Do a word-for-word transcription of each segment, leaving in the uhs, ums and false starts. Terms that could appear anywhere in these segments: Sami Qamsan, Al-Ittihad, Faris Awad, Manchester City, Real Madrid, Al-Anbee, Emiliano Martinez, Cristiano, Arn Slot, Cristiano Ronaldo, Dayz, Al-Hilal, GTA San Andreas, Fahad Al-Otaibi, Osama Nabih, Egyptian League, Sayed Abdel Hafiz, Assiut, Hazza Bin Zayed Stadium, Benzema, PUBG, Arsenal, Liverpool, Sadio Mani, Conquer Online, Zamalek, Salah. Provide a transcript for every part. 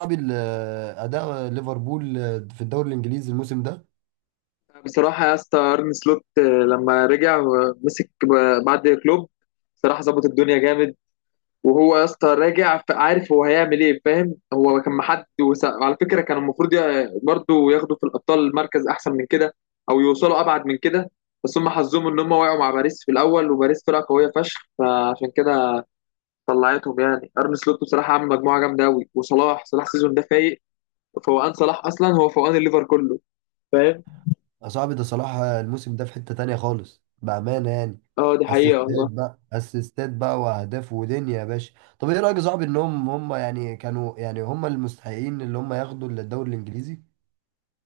صعب ال- اداء ليفربول في الدوري الانجليزي الموسم ده. بصراحة يا اسطى أرن سلوت آه، لما رجع ومسك ب- بعد كلوب. بصراحة ظبط الدنيا جامد. وهو يا اسطى راجع ف- عارف هو هيعمل ايه، فاهم؟ هو كان محد وس- وعلى فكرة كان المفروض ي- برضه ياخدوا في الأبطال مركز أحسن من كده، أو يوصلوا أبعد من كده. بس هم حظهم إن هم وقعوا مع باريس في الأول، وباريس فرقة قوية فشخ، فعشان كده طلعتهم. يعني أرن سلوت بصراحة عامل مجموعة جامدة أوي، وصلاح، صلاح السيزون ده فايق. فوقان صلاح أصلا هو فوقان الليفر كله، فاهم؟ صعب، ده صلاح الموسم ده في حتة تانية خالص بأمانة يعني. اه دي حقيقة اسيستات والله. بقى، اسيستات بقى، واهداف ودنيا يا باشا. طب ايه رأيك يا صاحبي ان هم هم يعني كانوا، يعني هم المستحقين اللي هم ياخدوا الدوري الانجليزي؟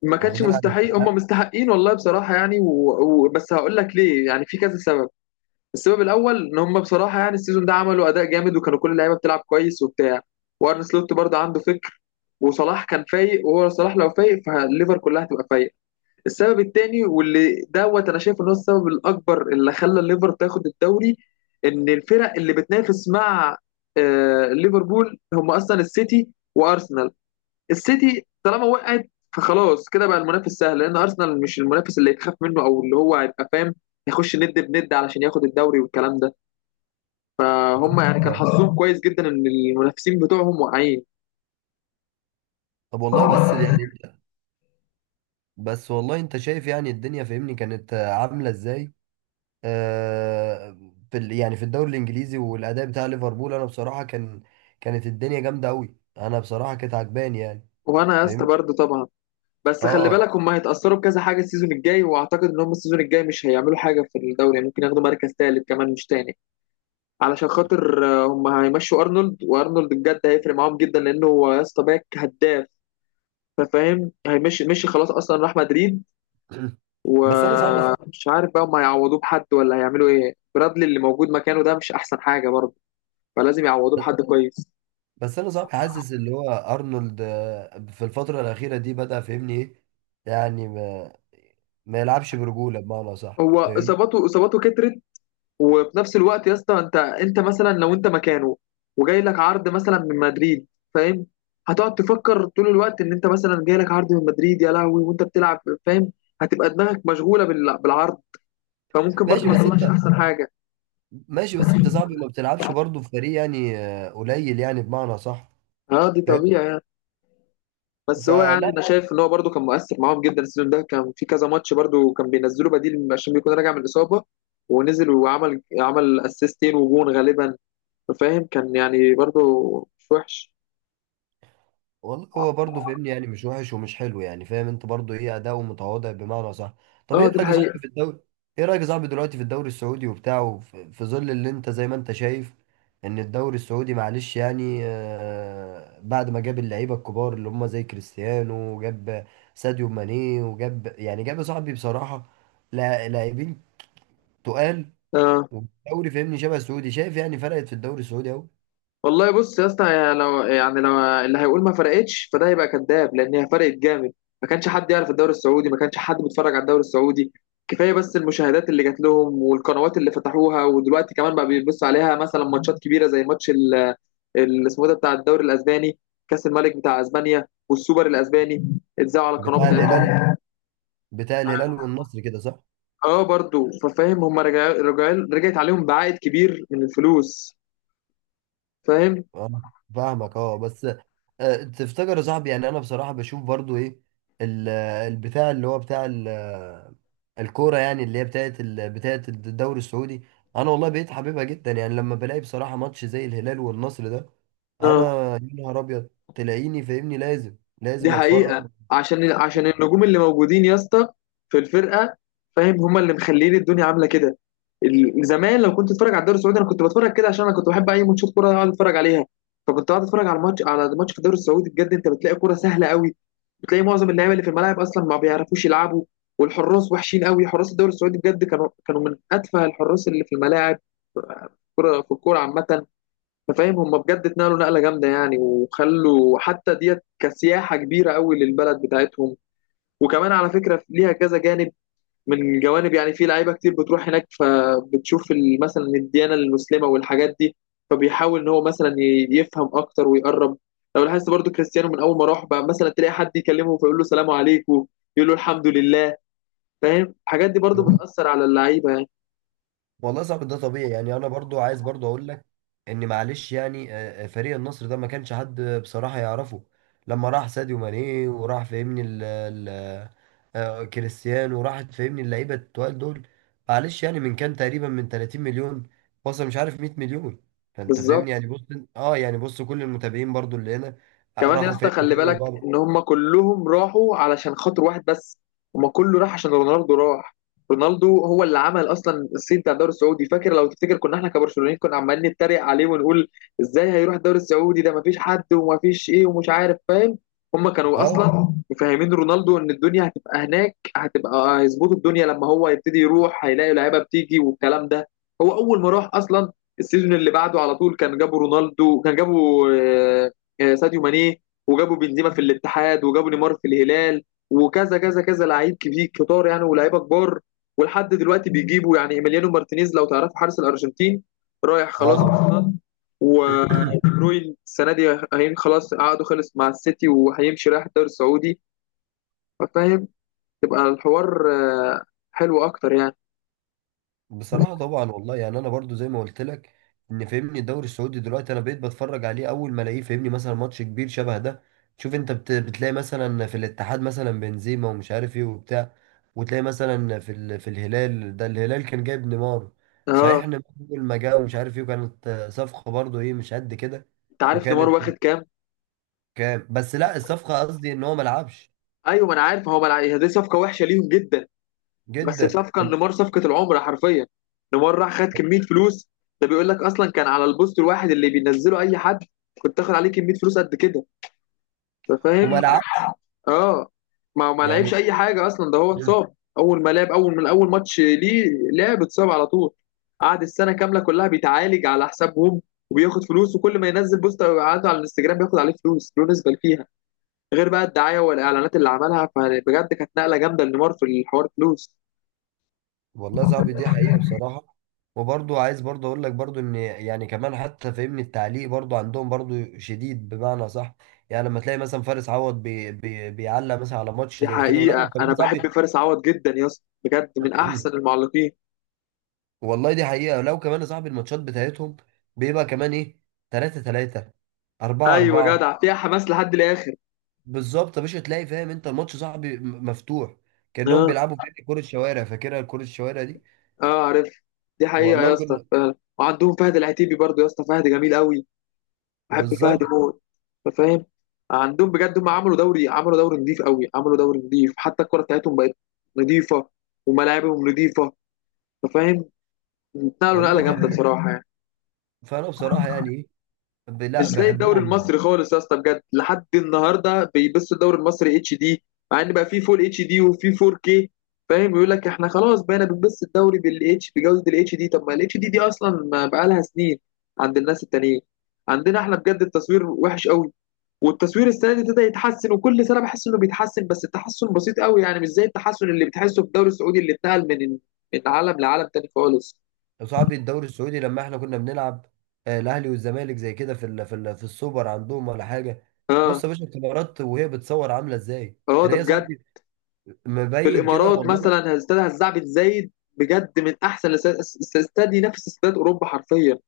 ما كانش واخدين على مستحيل هم الاستحقاق. مستحقين والله، بصراحة يعني، و... و... بس هقول لك ليه، يعني في كذا سبب. السبب الأول إن هم بصراحة يعني السيزون ده عملوا أداء جامد، وكانوا كل اللعيبة بتلعب كويس وبتاع، وأرن سلوت برضه عنده فكر، وصلاح كان فايق، وهو صلاح لو فايق فالليفر كلها هتبقى فايقة. السبب التاني واللي دوت أنا شايف إن هو السبب الأكبر اللي خلى الليفر تاخد الدوري، إن الفرق اللي بتنافس مع آه ليفربول هم أصلا السيتي وأرسنال. السيتي طالما وقعت فخلاص كده بقى المنافس سهل، لان ارسنال مش المنافس اللي يتخاف منه، او اللي هو هيبقى فاهم يخش ند بند علشان ياخد الدوري والكلام ده. فهم يعني كان آه. حظهم اه كويس جدا ان المنافسين بتوعهم واقعين. طب والله، بس يعني انت بس والله انت شايف يعني الدنيا فاهمني كانت عاملة ازاي؟ آه، في ال- يعني في الدوري الانجليزي والاداء بتاع ليفربول، انا بصراحه كان كانت الدنيا جامده قوي، انا بصراحه كانت عجباني يعني، وانا يا اسطى فاهمني. برضه طبعا. بس خلي اه. بالك هم هيتاثروا بكذا حاجه السيزون الجاي، واعتقد ان هم السيزون الجاي مش هيعملوا حاجه في الدوري، يعني ممكن ياخدوا مركز ثالث كمان مش تاني. علشان خاطر آه، هم هيمشوا ارنولد، وارنولد بجد هيفرق معاهم جدا، لانه هو يا اسطى باك هداف، فاهم؟ هيمشي مشي خلاص اصلا راح مدريد. بس انا صعب ومش عارف بقى هم هيعوضوه بحد ولا هيعملوا ايه، برادلي اللي موجود مكانه ده مش احسن حاجه برضه، فلازم يعوضوه بحد كويس. بس انا صعب حاسس اللي هو ارنولد، آه، في الفتره الاخيره دي بدا فاهمني ايه؟ يعني ما, ما يلعبش برجوله بمعنى صح، هو فاهم؟ اصاباته اصاباته كترت، وفي نفس الوقت يا اسطى انت، انت مثلا لو انت مكانه وجاي لك عرض مثلا من مدريد، فاهم؟ هتقعد تفكر طول الوقت ان انت مثلا جاي لك عرض من مدريد يا لهوي وانت بتلعب، فاهم؟ هتبقى دماغك مشغوله بال- بالعرض، فممكن برضه ماشي ما بس تطلعش انت احسن حاجه. ماشي بس انت صعب ما بتلعبش برضه في فريق يعني، آه، قليل يعني، بمعنى صح، اه دي فاهم؟ طبيعي. بس هو يعني انا فلا، شايف ان هو برده كان مؤثر معاهم جدا، السيزون ده كان في كذا ماتش برده كان بينزله بديل عشان بيكون راجع من الاصابه، ونزل وعمل عمل اسيستين وجون غالبا، فاهم؟ كان يعني برده مش وحش. والله هو برضه فاهمني، يعني مش وحش ومش حلو يعني، فاهم انت، برضه ايه، اداؤه متواضع بمعنى صح. طب اه ايه دي رايك يا صاحبي في الحقيقه. الدوري ايه رايك يا صاحبي دلوقتي في الدوري السعودي وبتاعه، في في ظل اللي انت زي ما انت شايف، ان الدوري السعودي معلش يعني، آه، بعد ما جاب اللعيبه الكبار اللي هم زي كريستيانو، وجاب ساديو ماني، وجاب يعني جاب يا صاحبي بصراحه لا- لاعبين تقال. آه. والدوري فاهمني شبه السعودي، شايف يعني، فرقت في الدوري السعودي اهو. والله بص يا اسطى، يا لو يعني لو اللي هيقول ما فرقتش فده هيبقى كذاب، لان هي فرقت جامد. ما كانش حد يعرف الدوري السعودي، ما كانش حد بيتفرج على الدوري السعودي. كفايه بس المشاهدات اللي جات لهم والقنوات اللي فتحوها، ودلوقتي كمان بقى بيبص عليها مثلا ماتشات كبيره، زي ماتش اللي اسمه إيه ده بتاع الدوري الاسباني، كاس الملك بتاع اسبانيا والسوبر الاسباني اتذاعوا على القناه بتاع بتاعتهم. الهلال بتاع الهلال والنصر كده صح؟ اه برضو ففاهم هم رجع رجع رجعت عليهم بعائد كبير من الفلوس، فاهم؟ اه، فاهمك، اه بس آه، تفتكر يا صاحبي، يعني انا بصراحه بشوف برضو ايه، ال- البتاع اللي هو بتاع ال- الكوره، يعني اللي هي بتاعت ال- بتاعت الدوري السعودي؟ انا والله بقيت حاببها جدا يعني، لما بلاقي بصراحه ماتش زي الهلال والنصر ده، انا اه يا نهار ابيض تلاقيني فاهمني، لازم، دي لازم اتفرج. حقيقة. عشان عشان النجوم اللي موجودين يا اسطى في الفرقة، فاهم؟ هما اللي مخلين الدنيا عاملة كده. ال- زمان لو كنت اتفرج على الدوري السعودي انا كنت بتفرج كده، عشان انا كنت بحب اي ماتشات كورة اقعد اتفرج عليها. فكنت قاعد اتفرج على الماتش، على الماتش في الدوري السعودي بجد انت بتلاقي كورة سهلة قوي. بتلاقي معظم اللعيبه اللي في الملاعب اصلا ما بيعرفوش يلعبوا، والحراس وحشين قوي. حراس الدوري السعودي بجد كانوا كانوا من اتفه الحراس اللي في الملاعب، في الكوره، في الكوره عامه. انت فاهم هم بجد اتنقلوا نقله جامده يعني، وخلوا حتى ديت كسياحه كبيره قوي للبلد بتاعتهم. وكمان على فكره ليها كذا جانب من جوانب، يعني في لعيبه كتير بتروح هناك فبتشوف ال- مثلا الديانه المسلمه والحاجات دي، فبيحاول ان هو مثلا ي- يفهم اكتر ويقرب. لو لاحظت برضو كريستيانو من اول ما راح بقى مثلا تلاقي حد يكلمه فيقول له سلام عليكم، يقول له الحمد لله، فاهم؟ الحاجات دي برضو بتاثر على اللعيبه يعني. والله صعب ده طبيعي يعني، انا برضو عايز برضو اقول لك ان معلش يعني آه، آه، فريق النصر ده ما كانش حد بصراحة يعرفه. لما راح ساديو ماني وراح فاهمني ال ال آه، كريستيانو، وراحت فاهمني اللعيبة التقال دول، معلش يعني من كان تقريبا من ثلاثين مليون وصل مش عارف مية مليون. فانت بالظبط. فاهمني يعني، بص اه يعني بص كل المتابعين برضو اللي هنا آه، كمان يا راحوا اسطى فاهمني خلي تابعوا بالك بعض. ان هم كلهم راحوا علشان خاطر واحد بس، هم كله راح عشان رونالدو راح. رونالدو هو اللي عمل اصلا الصيت بتاع الدوري السعودي. فاكر لو تفتكر كنا احنا كبرشلونيين كنا عمالين نتريق عليه ونقول ازاي هيروح الدوري السعودي ده، مفيش حد، ومفيش ايه، ومش عارف، فاهم؟ هم كانوا اه، اصلا مفهمين رونالدو ان الدنيا هتبقى هناك، هتبقى هيظبطوا الدنيا لما هو يبتدي يروح هيلاقي لعيبه بتيجي والكلام ده. هو اول ما راح اصلا، السيزون اللي بعده على طول كان جابوا رونالدو، كان جابوا آه، آه، ساديو ماني، وجابوا بنزيما في الاتحاد، وجابوا نيمار في الهلال، وكذا كذا كذا لعيب كبير كتار يعني ولاعيبه كبار. ولحد دلوقتي بيجيبوا، يعني ايميليانو مارتينيز لو تعرفوا حارس الارجنتين، رايح خلاص اه طبعا. اصلا. ودي بروين السنه دي، هين خلاص عقده خلص مع السيتي وهيمشي رايح الدوري السعودي، فاهم؟ تبقى الحوار آه، حلو اكتر يعني. بصراحة طبعا والله، يعني انا برضو زي ما قلت لك، ان فاهمني الدوري السعودي دلوقتي انا بقيت بتفرج عليه اول ما الاقيه فاهمني مثلا ماتش كبير شبه ده. شوف انت بت... بتلاقي مثلا في الاتحاد مثلا بنزيما ومش عارف ايه وبتاع، وتلاقي مثلا في ال... في الهلال، ده الهلال كان جايب نيمار. اه صحيح ان اول ما جه ومش عارف ايه، وكانت صفقة برضو ايه مش قد كده. انت عارف نيمار وكانت واخد كام؟ كام، بس لا، الصفقة قصدي ان هو ما لعبش ايوه ما انا عارف، هو ملع... دي صفقه وحشه ليهم جدا، بس جدا، صفقه نيمار صفقه العمر حرفيا. نيمار راح خد كميه فلوس، ده بيقول لك اصلا كان على البوست الواحد اللي بينزله اي حد كنت تاخد عليه كميه فلوس قد كده، انت وما فاهم؟ لعبش اه. ما ما لعبش يعني. اي حاجه اصلا، ده هو اتصاب اول ما لعب، اول من اول ماتش ليه لعب اتصاب على طول، قعد السنه كامله كلها بيتعالج على حسابهم، وبياخد فلوس، وكل ما ينزل بوست عنده على الانستجرام بياخد عليه فلوس، له نسبه فيها، غير بقى الدعايه والاعلانات اللي عملها. فبجد كانت نقله جامده لنيمار في الحوار فلوس. والله صعب دي حقيقة بصراحة. وبرضو عايز برضو اقول لك برضو ان يعني كمان، حتى فاهمني التعليق برضو عندهم برضو شديد بمعنى صح. يعني لما تلاقي مثلا فارس عوض بي بي بيعلق مثلا على ماتش دي زي كده، ولا حقيقة، وكمان أنا يا بحب صاحبي. فارس عوض جدا يا اسطى، بجد من أحسن المعلقين. والله دي حقيقة، لو كمان يا صاحبي الماتشات بتاعتهم بيبقى كمان ايه، ثلاثة ثلاثة، 4 أيوة 4 جدع، فيها حماس لحد الآخر. بالظبط يا باشا، تلاقي فاهم انت الماتش صاحبي م- مفتوح، كأنهم أه، بيلعبوا في كرة شوارع، فاكرها كرة الشوارع دي. أه عارف. دي حقيقة يا والله اسطى كنا، فعلا. وعندهم فهد العتيبي برضو يا اسطى، فهد جميل قوي، بحب فهد بالظبط، موت، أنت فاهم؟ عندهم بجد هم عملوا دوري، عملوا دوري نضيف قوي عملوا دوري نضيف، حتى الكرة بتاعتهم بقت نضيفة، وملاعبهم نضيفة. أنت فاهم؟ نقلوا والله نقلة دي جامدة حقيقة. بصراحة يعني. فانا بصراحه يعني إيه، ب- مش لا زي الدوري بحبهم يعني. المصري خالص يا اسطى بجد، لحد النهارده بيبصوا الدوري المصري اتش دي، مع ان بقى فيه فول اتش دي وفيه فور كي، فاهم؟ يقول لك احنا خلاص بقينا بنبص الدوري بالاتش بجوده الاتش دي، طب ما الاتش دي دي اصلا ما بقى لها سنين عند الناس التانيين. عندنا احنا بجد التصوير وحش قوي، والتصوير السنه دي ابتدى يتحسن، وكل سنه بحس انه بيتحسن، بس التحسن بسيط قوي يعني، مش زي التحسن اللي بتحسه في الدوري السعودي اللي اتنقل من من عالم لعالم تاني خالص. صاحبي الدوري السعودي لما احنا كنا بنلعب، آه، الاهلي والزمالك زي كده، في ال في ال في السوبر عندهم ولا حاجه. اه. بص يا باشا الكاميرات وهي بتصور عامله ازاي، اه ده تلاقي يا بجد. صاحبي في مبين كده، الامارات والله لا. مثلا استاد هزاع بن زايد، بجد من احسن الاستاد، استاد ينافس استاد اوروبا حرفيا،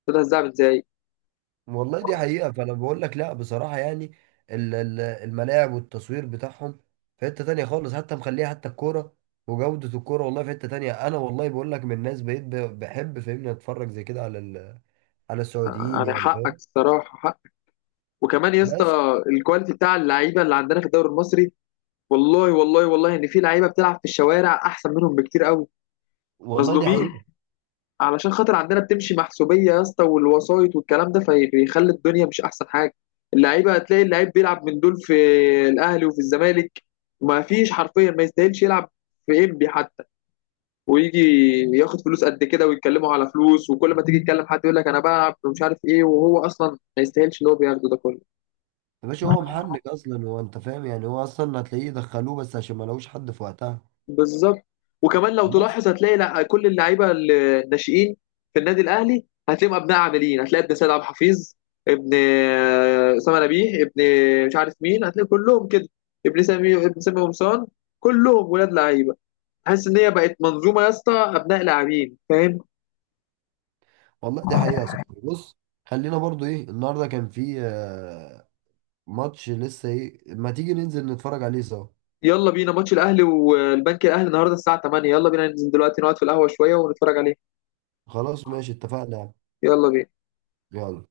استاد هزاع بن زايد. والله دي حقيقه، فانا بقول لك لا بصراحه يعني، ال- ال- الملاعب والتصوير بتاعهم في حته تانية خالص، حتى مخليها حتى الكوره وجوده الكوره والله في حته تانية. انا والله بقول لك، من الناس بقيت ب- بحب فاهمني اتفرج زي كده على ال- على آه، السعوديين يعني يعني، حقك، فاهم. الصراحه حق. وكمان يا اسطى بس الكواليتي بتاع اللعيبه اللي عندنا في الدوري المصري، والله والله والله ان في لعيبه بتلعب في الشوارع احسن منهم بكتير قوي. والله دي مظلومين. حقيقه علشان خاطر عندنا بتمشي محسوبيه يا اسطى والوسايط والكلام ده، فبيخلي الدنيا مش احسن حاجه. اللعيبه هتلاقي اللعيب بيلعب من دول في الاهلي وفي الزمالك، ما فيش حرفيا ما يستاهلش يلعب في انبي حتى، ويجي ياخد فلوس قد كده، ويتكلموا على فلوس، وكل ما تيجي تكلم حد يقول لك انا بلعب ومش عارف ايه، وهو اصلا ما يستاهلش اللي هو بياخده ده كله. يا باشا، هو محنك اصلا هو، انت فاهم يعني، هو اصلا هتلاقيه دخلوه بس عشان ما لقوش حد في وقتها. بالظبط. وكمان لو بس تلاحظ هتلاقي لا كل اللعيبه الناشئين في النادي الاهلي هتلاقيهم ابناء، عاملين هتلاقي ابن سيد عبد الحفيظ، ابن آه، اسامه نبيه، ابن مش عارف مين، هتلاقي كلهم كده، ابن سامي ابن سامي قمصان، كلهم ولاد لعيبه. حاسس ان هي بقت منظومه يا اسطى، ابناء لاعبين، فاهم؟ والله دي حقيقه يا صاحبي، بص، خلينا برضو ايه، النهارده كان في آه، ماتش لسه ايه، ما تيجي ننزل نتفرج عليه سوا. يلا بينا ماتش الاهلي والبنك الاهلي النهارده الساعه تمانية، يلا بينا ننزل دلوقتي نقعد في القهوه شويه ونتفرج عليه. خلاص ماشي، اتفقنا يعني. يلا بينا. يلا.